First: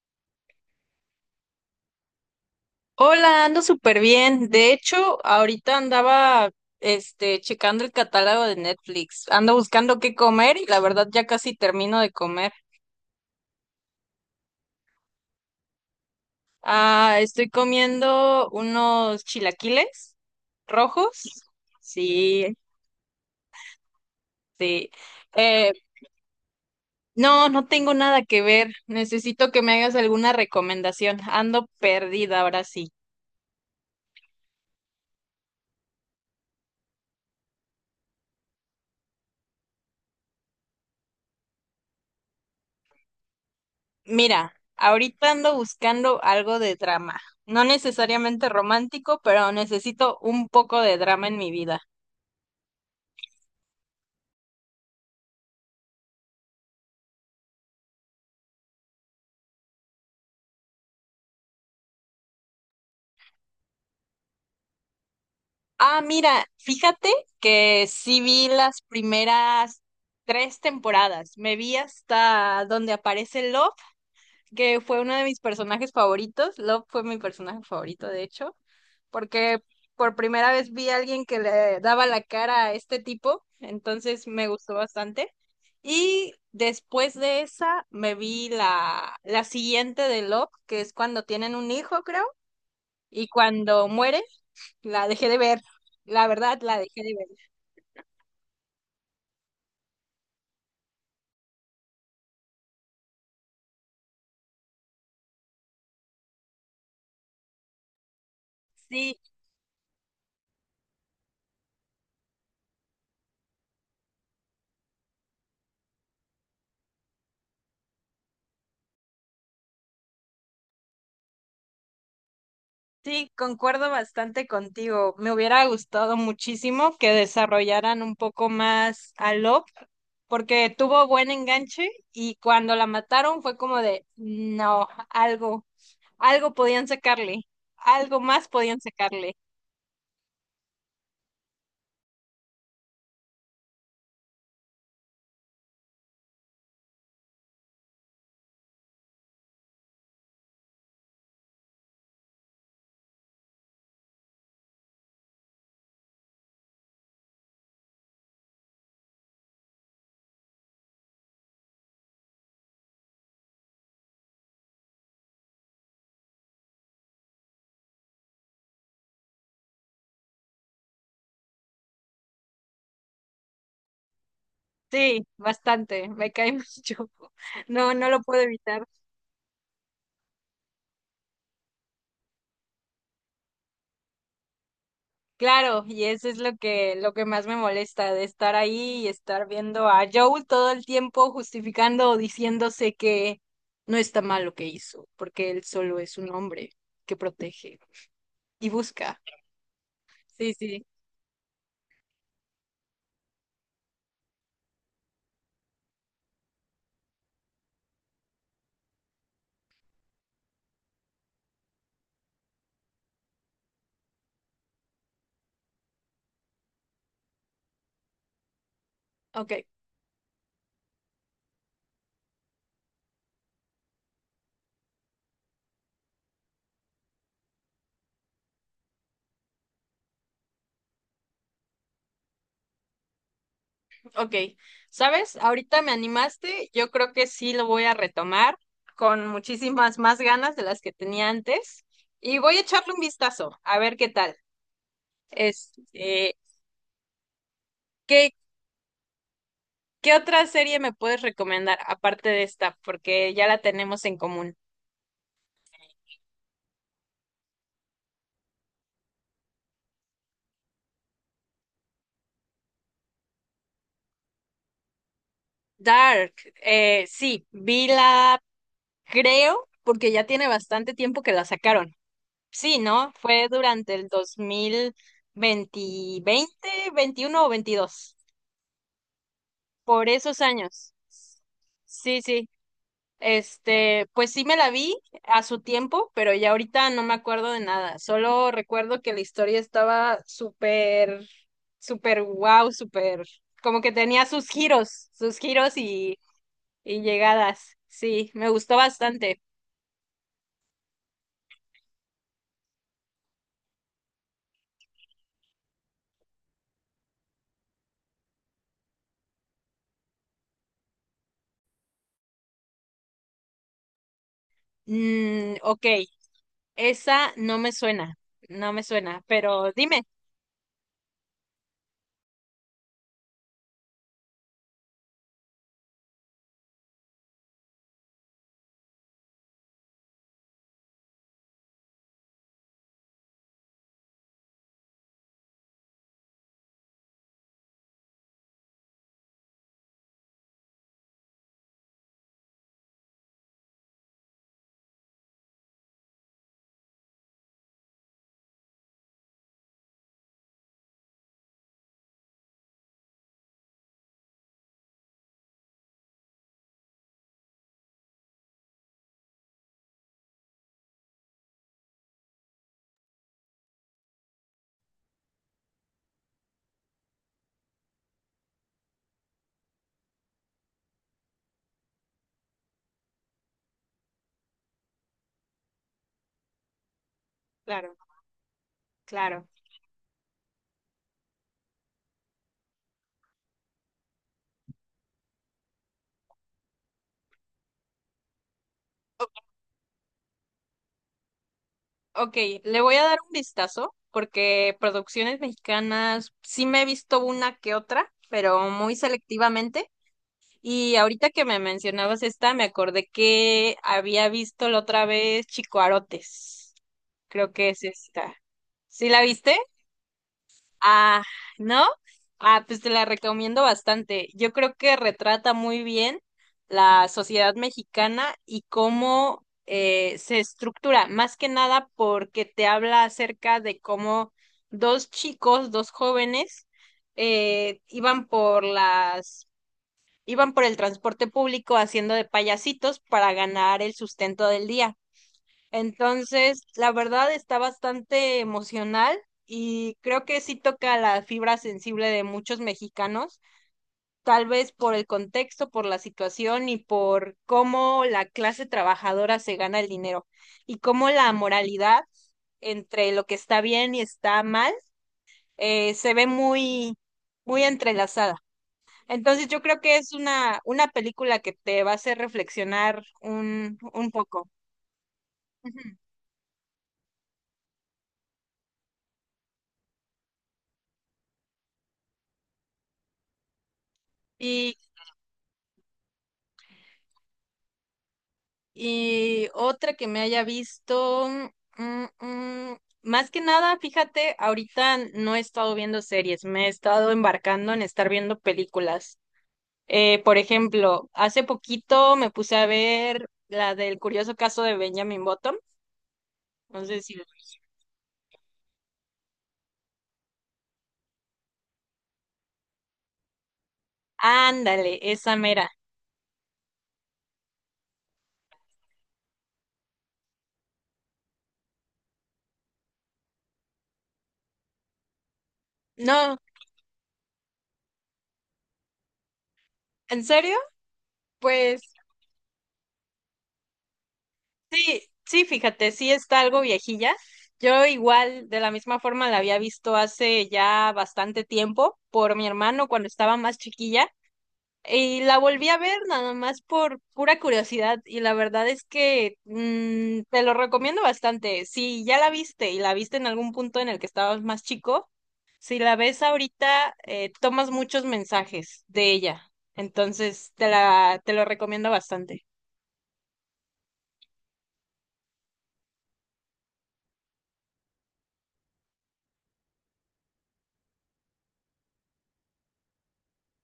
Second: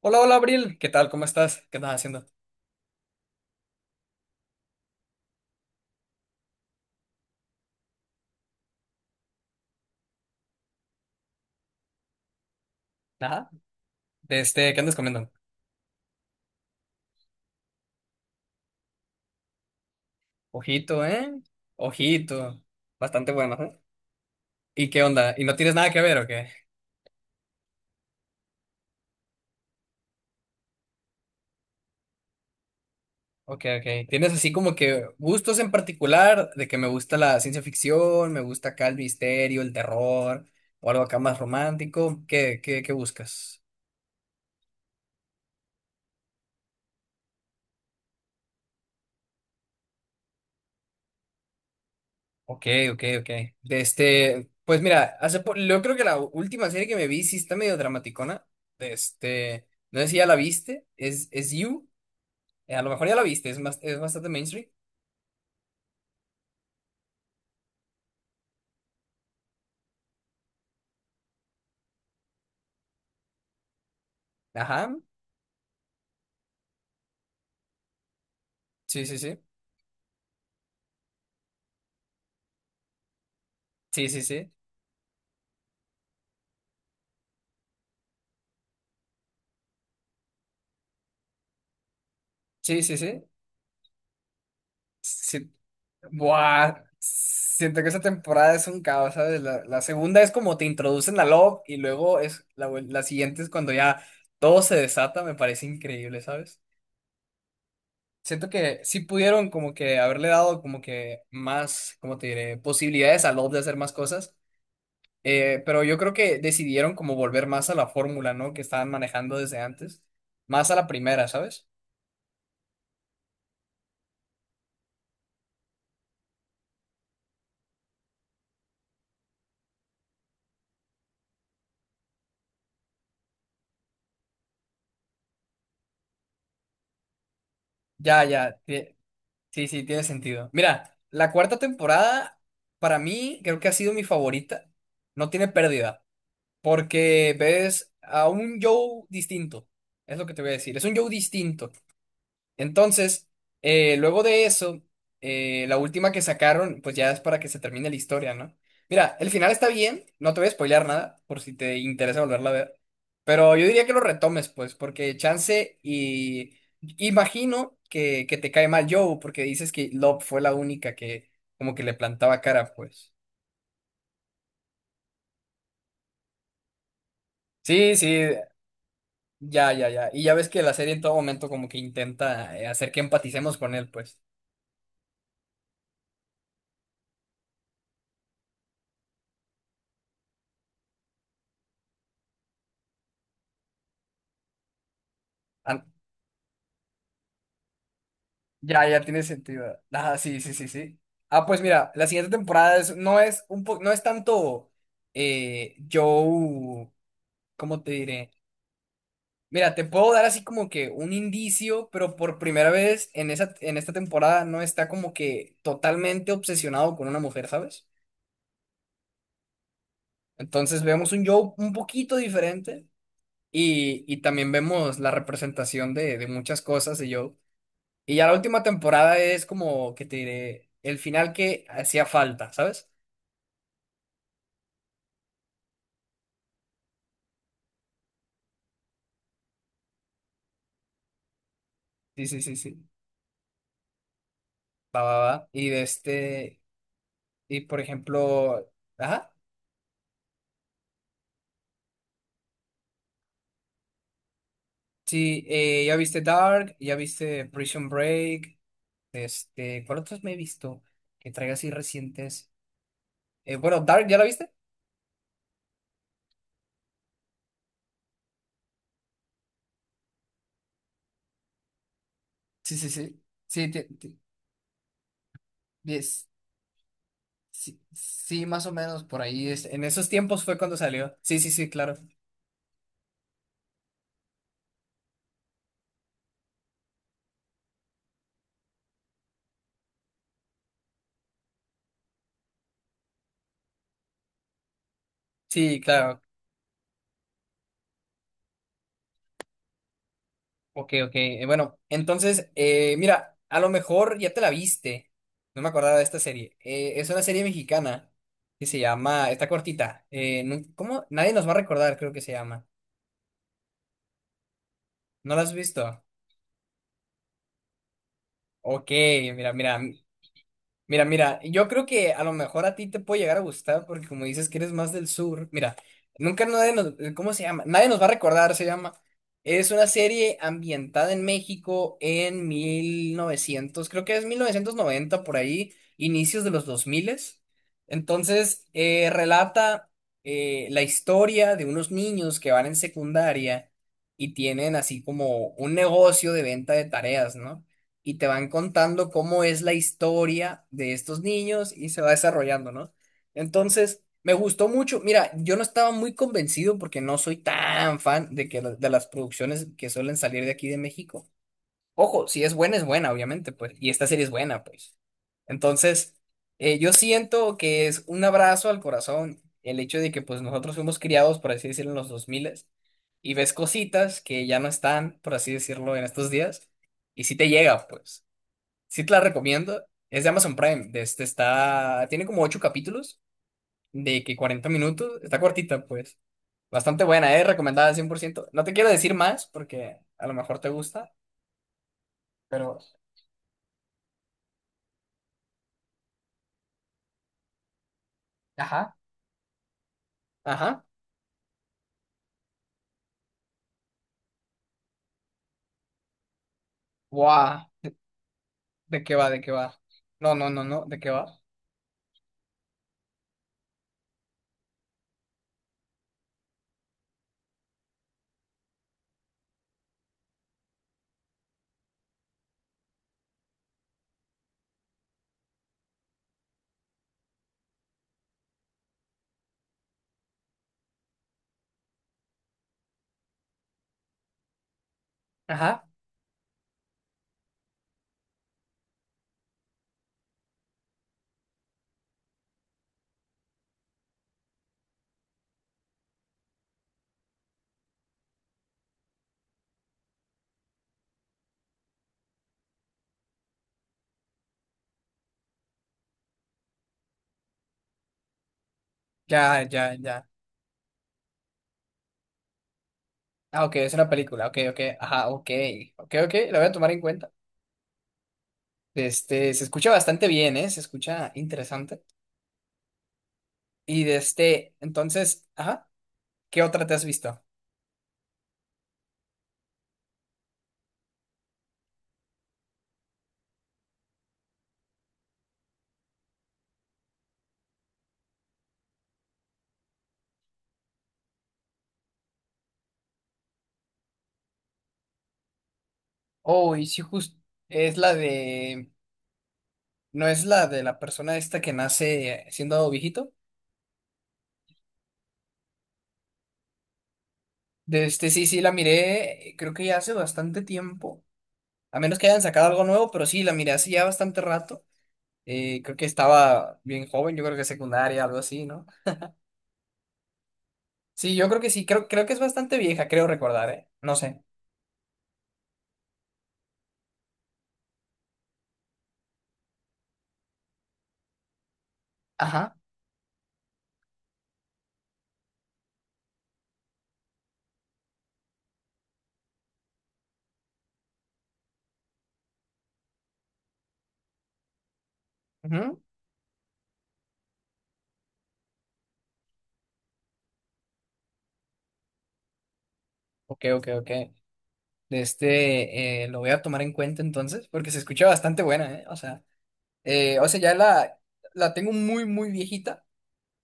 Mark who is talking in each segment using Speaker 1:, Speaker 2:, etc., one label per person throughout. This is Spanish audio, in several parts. Speaker 1: Hola, hola, Abril. ¿Qué tal? ¿Cómo estás? ¿Qué andas haciendo?
Speaker 2: Hola, ando súper bien. De hecho, ahorita andaba, checando el catálogo de Netflix. Ando buscando qué comer y la verdad ya casi termino de comer.
Speaker 1: Nada. ¿Qué andas comiendo?
Speaker 2: Ah, estoy comiendo unos chilaquiles
Speaker 1: Ojito,
Speaker 2: rojos.
Speaker 1: ¿eh?
Speaker 2: Sí,
Speaker 1: Ojito. Bastante bueno, ¿eh? ¿Y
Speaker 2: sí.
Speaker 1: qué onda? ¿Y no
Speaker 2: Eh,
Speaker 1: tienes nada que ver o qué?
Speaker 2: no, no tengo nada que ver. Necesito que me hagas alguna recomendación. Ando perdida ahora sí.
Speaker 1: Ok, ok. ¿Tienes así como que gustos en particular de que me gusta la ciencia ficción, me gusta acá el misterio, el terror o algo acá más romántico? ¿Qué buscas?
Speaker 2: Mira, ahorita ando buscando algo de drama. No necesariamente romántico, pero necesito un poco de drama en mi vida.
Speaker 1: Ok, ok, ok. De pues mira, yo creo que la última serie que me vi sí está medio dramaticona. De no sé si ya la viste, es You. A lo mejor ya la viste, es más, es bastante mainstream.
Speaker 2: Ah, mira, fíjate que sí vi las primeras tres temporadas. Me vi hasta donde aparece Love, que
Speaker 1: Ajá.
Speaker 2: fue uno de mis personajes favoritos. Love fue mi personaje favorito, de hecho,
Speaker 1: Sí, sí, sí.
Speaker 2: porque por primera vez vi a alguien que le daba la cara a este tipo,
Speaker 1: Sí, sí,
Speaker 2: entonces me
Speaker 1: sí.
Speaker 2: gustó bastante. Y después de esa me vi la siguiente de Love, que es cuando tienen un hijo, creo,
Speaker 1: Sí, sí, sí.
Speaker 2: y cuando muere, la dejé de
Speaker 1: Sí.
Speaker 2: ver. La verdad, la
Speaker 1: Buah.
Speaker 2: dejé de ver.
Speaker 1: Siento que esa temporada es un caos, ¿sabes? La segunda es como te introducen a Love y luego es la siguiente es cuando ya todo se desata, me parece increíble, ¿sabes? Siento que sí
Speaker 2: Sí,
Speaker 1: pudieron como que haberle dado como que más, como te diré? Posibilidades a Love de hacer más cosas. Pero yo creo que decidieron como volver más a la fórmula, ¿no? Que estaban manejando desde antes. Más a la primera, ¿sabes?
Speaker 2: sí, concuerdo bastante contigo. Me hubiera gustado muchísimo que desarrollaran un poco más a Lop, porque tuvo buen enganche y cuando la mataron fue como de, no, algo, algo podían sacarle, algo
Speaker 1: Ya,
Speaker 2: más
Speaker 1: ya.
Speaker 2: podían
Speaker 1: tie-
Speaker 2: sacarle.
Speaker 1: Sí, sí, tiene sentido. Mira, la cuarta temporada, para mí, creo que ha sido mi favorita. No tiene pérdida. Porque ves a un Joe distinto. Es lo que te voy a decir. Es un Joe distinto. Entonces, luego de eso, la última que sacaron, pues ya es para que se termine la historia, ¿no? Mira, el final está bien, no te voy a spoilear nada, por si te interesa volverla a ver, pero yo diría que lo retomes, pues, porque chance y imagino que te cae mal Joe, porque dices que Love fue la única que como que le plantaba cara, pues.
Speaker 2: Sí, bastante, me cae mucho. No,
Speaker 1: Sí,
Speaker 2: no lo
Speaker 1: sí,
Speaker 2: puedo evitar.
Speaker 1: ya, ya, ya. Y ya ves que la serie en todo momento como que intenta hacer que empaticemos con él, pues.
Speaker 2: Claro, y eso es lo que más me molesta, de estar ahí y estar viendo a Joel todo el tiempo justificando o diciéndose que no está mal lo que hizo, porque él
Speaker 1: An-
Speaker 2: solo es un hombre que protege y
Speaker 1: Ya, ya
Speaker 2: busca.
Speaker 1: tiene sentido. Ah, sí, sí,
Speaker 2: Sí,
Speaker 1: sí,
Speaker 2: sí.
Speaker 1: sí. Ah, pues mira, la siguiente no es un no es tanto Joe, ¿cómo te diré? Mira, te puedo dar así como que un indicio, pero por primera vez en en esta temporada no está como que totalmente obsesionado con una mujer, ¿sabes?
Speaker 2: Ok,
Speaker 1: Entonces vemos un Joe un poquito diferente y también vemos la representación de muchas cosas de Joe. Y ya la última temporada es como que te diré el final que hacía falta, ¿sabes?
Speaker 2: ok. ¿Sabes? Ahorita me animaste, yo creo que sí lo voy a retomar con muchísimas más ganas de las que tenía antes
Speaker 1: Sí,
Speaker 2: y
Speaker 1: sí, sí,
Speaker 2: voy a
Speaker 1: sí.
Speaker 2: echarle un vistazo a ver qué tal.
Speaker 1: Va, va, va. Y de
Speaker 2: Este,
Speaker 1: y por
Speaker 2: qué.
Speaker 1: ejemplo, ajá,
Speaker 2: ¿Qué otra serie me puedes recomendar aparte de esta? Porque ya la tenemos en común.
Speaker 1: sí, ya viste Dark, ya viste Prison Break, este, ¿cuál otros me he visto que traiga así recientes? Bueno, Dark, ¿ya la viste?
Speaker 2: Dark, sí, vi la, creo, porque ya tiene bastante tiempo que la sacaron.
Speaker 1: Sí,
Speaker 2: Sí,
Speaker 1: sí,
Speaker 2: ¿no?
Speaker 1: sí.
Speaker 2: Fue
Speaker 1: Sí, te-
Speaker 2: durante el
Speaker 1: te-
Speaker 2: 2020,
Speaker 1: yes.
Speaker 2: 20, 21 o
Speaker 1: Sí,
Speaker 2: 22,
Speaker 1: sí, más o menos por ahí. En esos
Speaker 2: por esos
Speaker 1: tiempos fue cuando
Speaker 2: años.
Speaker 1: salió. Sí, sí, sí, claro.
Speaker 2: Sí, sí. Este, pues sí me la vi a su tiempo, pero ya ahorita no me acuerdo de nada. Solo recuerdo que la historia estaba súper, súper wow, súper, como que tenía sus giros
Speaker 1: Sí, claro.
Speaker 2: y llegadas. Sí, me gustó bastante.
Speaker 1: Ok, ok. Bueno, entonces, mira, a lo mejor ya te la viste. No me acordaba de esta serie. Es una serie mexicana que se llama, está cortita. ¿Cómo? Nadie nos va a recordar, creo que se llama. ¿No la has
Speaker 2: Mm, ok,
Speaker 1: visto?
Speaker 2: esa no me suena, no me
Speaker 1: Ok,
Speaker 2: suena,
Speaker 1: mira,
Speaker 2: pero
Speaker 1: mira.
Speaker 2: dime.
Speaker 1: Mira, mira, yo creo que a lo mejor a ti te puede llegar a gustar porque como dices que eres más del sur, mira, nunca nadie nos, ¿cómo se llama? Nadie nos va a recordar, se llama. Es una serie ambientada en México en 1900, creo que es 1990 por ahí, inicios de los 2000. Entonces, relata la historia de unos niños que van en secundaria y tienen así como un negocio de venta de tareas, ¿no? Y te van contando cómo es la historia de estos niños y se va desarrollando, ¿no? Entonces, me gustó mucho. Mira, yo no estaba muy convencido porque no soy tan fan de que de las producciones que suelen salir de aquí de México. Ojo, si es buena, es buena, obviamente, pues, y esta serie es buena, pues. Entonces, yo siento que es un abrazo al corazón el hecho de que, pues, nosotros fuimos criados, por así decirlo, en los 2000 y ves cositas que ya no están, por así decirlo, en estos días, y sí te llega,
Speaker 2: Claro,
Speaker 1: pues. Sí te la
Speaker 2: claro.
Speaker 1: recomiendo. Es de Amazon Prime. De Este está, tiene como 8 capítulos de que 40 minutos. Está cortita, pues. Bastante buena, ¿eh? Recomendada 100%. No te quiero decir más porque a lo mejor te gusta,
Speaker 2: Ok,
Speaker 1: pero...
Speaker 2: le voy a dar un vistazo porque producciones mexicanas sí me he visto una que otra, pero
Speaker 1: Ajá.
Speaker 2: muy selectivamente.
Speaker 1: Ajá.
Speaker 2: Y ahorita que me mencionabas esta, me acordé que había visto la otra vez Chicoarotes. Creo
Speaker 1: Guau.
Speaker 2: que es esta.
Speaker 1: ¿De
Speaker 2: ¿Sí
Speaker 1: qué
Speaker 2: la
Speaker 1: va? ¿De qué
Speaker 2: viste?
Speaker 1: va? No, no, no, no. ¿De qué
Speaker 2: Ah,
Speaker 1: va?
Speaker 2: ¿no? Ah, pues te la recomiendo bastante. Yo creo que retrata muy bien la sociedad mexicana y cómo se estructura, más que nada porque te habla acerca de cómo dos chicos, dos jóvenes, iban por las, iban por el transporte público haciendo de payasitos para ganar el sustento del día.
Speaker 1: Ajá.
Speaker 2: Entonces, la verdad está bastante emocional y creo que sí toca la fibra sensible de muchos mexicanos, tal vez por el contexto, por la situación y por cómo la clase trabajadora se gana el dinero y cómo la moralidad entre lo que está bien y está mal se ve muy, muy entrelazada. Entonces, yo
Speaker 1: Ya,
Speaker 2: creo
Speaker 1: ya,
Speaker 2: que es
Speaker 1: ya.
Speaker 2: una película que te va a hacer reflexionar
Speaker 1: Ah, ok,
Speaker 2: un,
Speaker 1: es una
Speaker 2: un
Speaker 1: película.
Speaker 2: poco.
Speaker 1: Ok, ok. Ajá, ok.
Speaker 2: Ujú.
Speaker 1: Ok, ok. La voy a tomar en cuenta. Este, se escucha bastante bien, ¿eh? Se escucha interesante. Y de este,
Speaker 2: Y
Speaker 1: entonces, ajá. ¿Qué otra te has visto?
Speaker 2: Y otra que me haya visto, mm, mm, más que nada, fíjate, ahorita no he estado viendo series, me he estado embarcando en estar viendo películas. Por ejemplo, hace poquito me puse a ver la del curioso caso de Benjamin Button.
Speaker 1: Oh,
Speaker 2: No
Speaker 1: y
Speaker 2: sé
Speaker 1: sí,
Speaker 2: si...
Speaker 1: justo es la de. ¿No es la de la persona esta que nace siendo viejito?
Speaker 2: Ándale, esa mera.
Speaker 1: De sí, sí, la miré, creo que ya hace bastante tiempo. A menos que hayan sacado algo nuevo, pero sí, la miré hace ya bastante rato. Creo que
Speaker 2: No,
Speaker 1: estaba bien joven, yo creo que secundaria, algo así, ¿no?
Speaker 2: ¿en serio?
Speaker 1: Sí, yo creo que
Speaker 2: Pues
Speaker 1: sí, creo, creo que es bastante vieja, creo recordar, ¿eh? No sé.
Speaker 2: sí, sí, fíjate, sí está algo viejilla. Yo igual, de la misma forma, la había visto hace ya bastante tiempo por mi
Speaker 1: Ajá.
Speaker 2: hermano cuando estaba más chiquilla y la volví a ver nada más por pura curiosidad y la verdad es que te lo recomiendo bastante. Si ya la viste y la viste en algún punto en el que estabas más chico, si la
Speaker 1: Ujú.
Speaker 2: ves ahorita, tomas muchos mensajes de ella. Entonces, te la, te lo recomiendo bastante.
Speaker 1: Ok, ok, ok. De lo voy a tomar en cuenta entonces, porque se escucha bastante buena, ¿eh? O sea. O sea, la tengo muy, muy viejita,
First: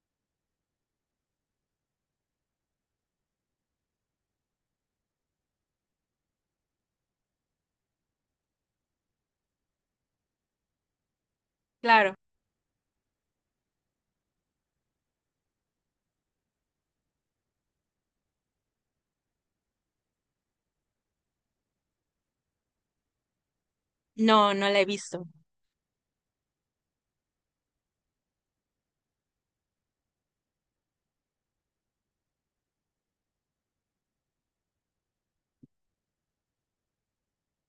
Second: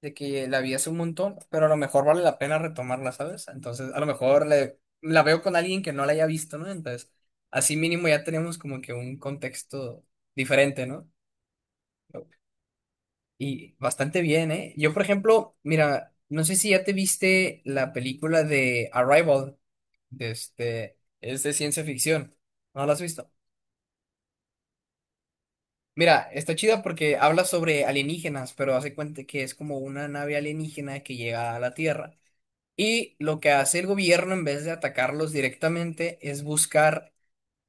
Speaker 1: de que la vi hace un montón, pero a lo mejor vale la pena retomarla, ¿sabes? Entonces, a lo mejor la veo con alguien que no la haya visto, ¿no? Entonces, así mínimo ya tenemos como que un contexto diferente, ¿no?
Speaker 2: Claro,
Speaker 1: Y bastante bien, ¿eh? Yo, por ejemplo, mira, no sé si ya te viste la película de Arrival, de este, es de ciencia ficción. ¿No la has visto?
Speaker 2: no, no la he visto.
Speaker 1: Mira, está chida porque habla sobre alienígenas, pero hace cuenta que es como una nave alienígena que llega a la Tierra. Y lo que hace el gobierno en vez de atacarlos directamente es buscar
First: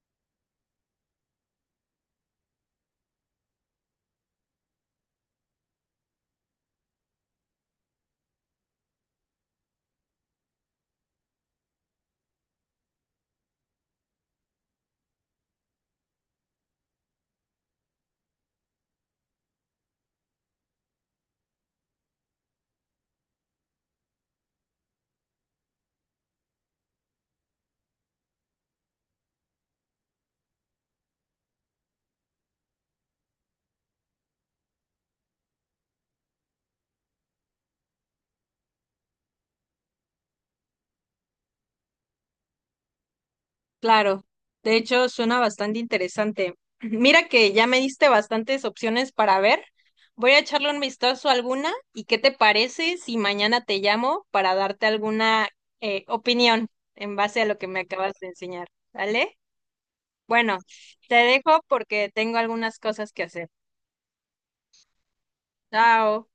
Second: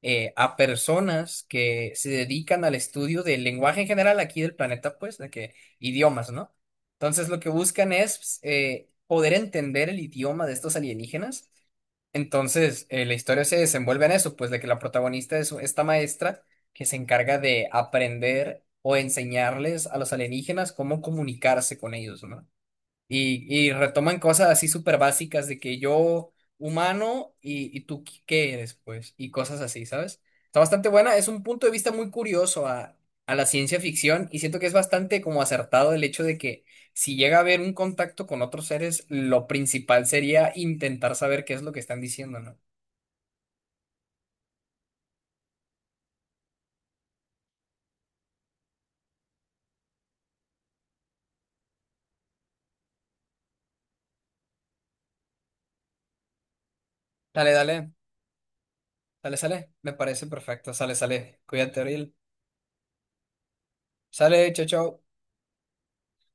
Speaker 1: a personas que se dedican al estudio del lenguaje en general aquí del planeta, pues, de que idiomas, ¿no? Entonces lo que buscan es poder entender el idioma de estos alienígenas, entonces, la historia se desenvuelve en eso, pues de que la protagonista es esta maestra que se encarga de aprender o enseñarles a los alienígenas cómo comunicarse con ellos, ¿no? Y retoman cosas así súper básicas de que yo humano y tú qué eres, pues, y cosas así, ¿sabes? Está bastante buena, es un punto de vista muy curioso a la ciencia ficción y siento que es bastante como acertado el hecho de que si llega a haber un contacto con otros seres, lo principal sería intentar saber qué es lo que están diciendo, ¿no?
Speaker 2: Claro, de hecho suena bastante interesante. Mira que ya me diste bastantes opciones para ver. Voy a echarle un vistazo a alguna y qué te parece si mañana te llamo para darte alguna opinión en base a
Speaker 1: Dale,
Speaker 2: lo que me
Speaker 1: dale,
Speaker 2: acabas de enseñar.
Speaker 1: sale,
Speaker 2: ¿Vale?
Speaker 1: sale, me parece
Speaker 2: Bueno,
Speaker 1: perfecto, sale,
Speaker 2: te
Speaker 1: sale,
Speaker 2: dejo
Speaker 1: cuídate,
Speaker 2: porque
Speaker 1: Ariel,
Speaker 2: tengo algunas cosas que hacer.
Speaker 1: sale, chao, chao.
Speaker 2: Chao.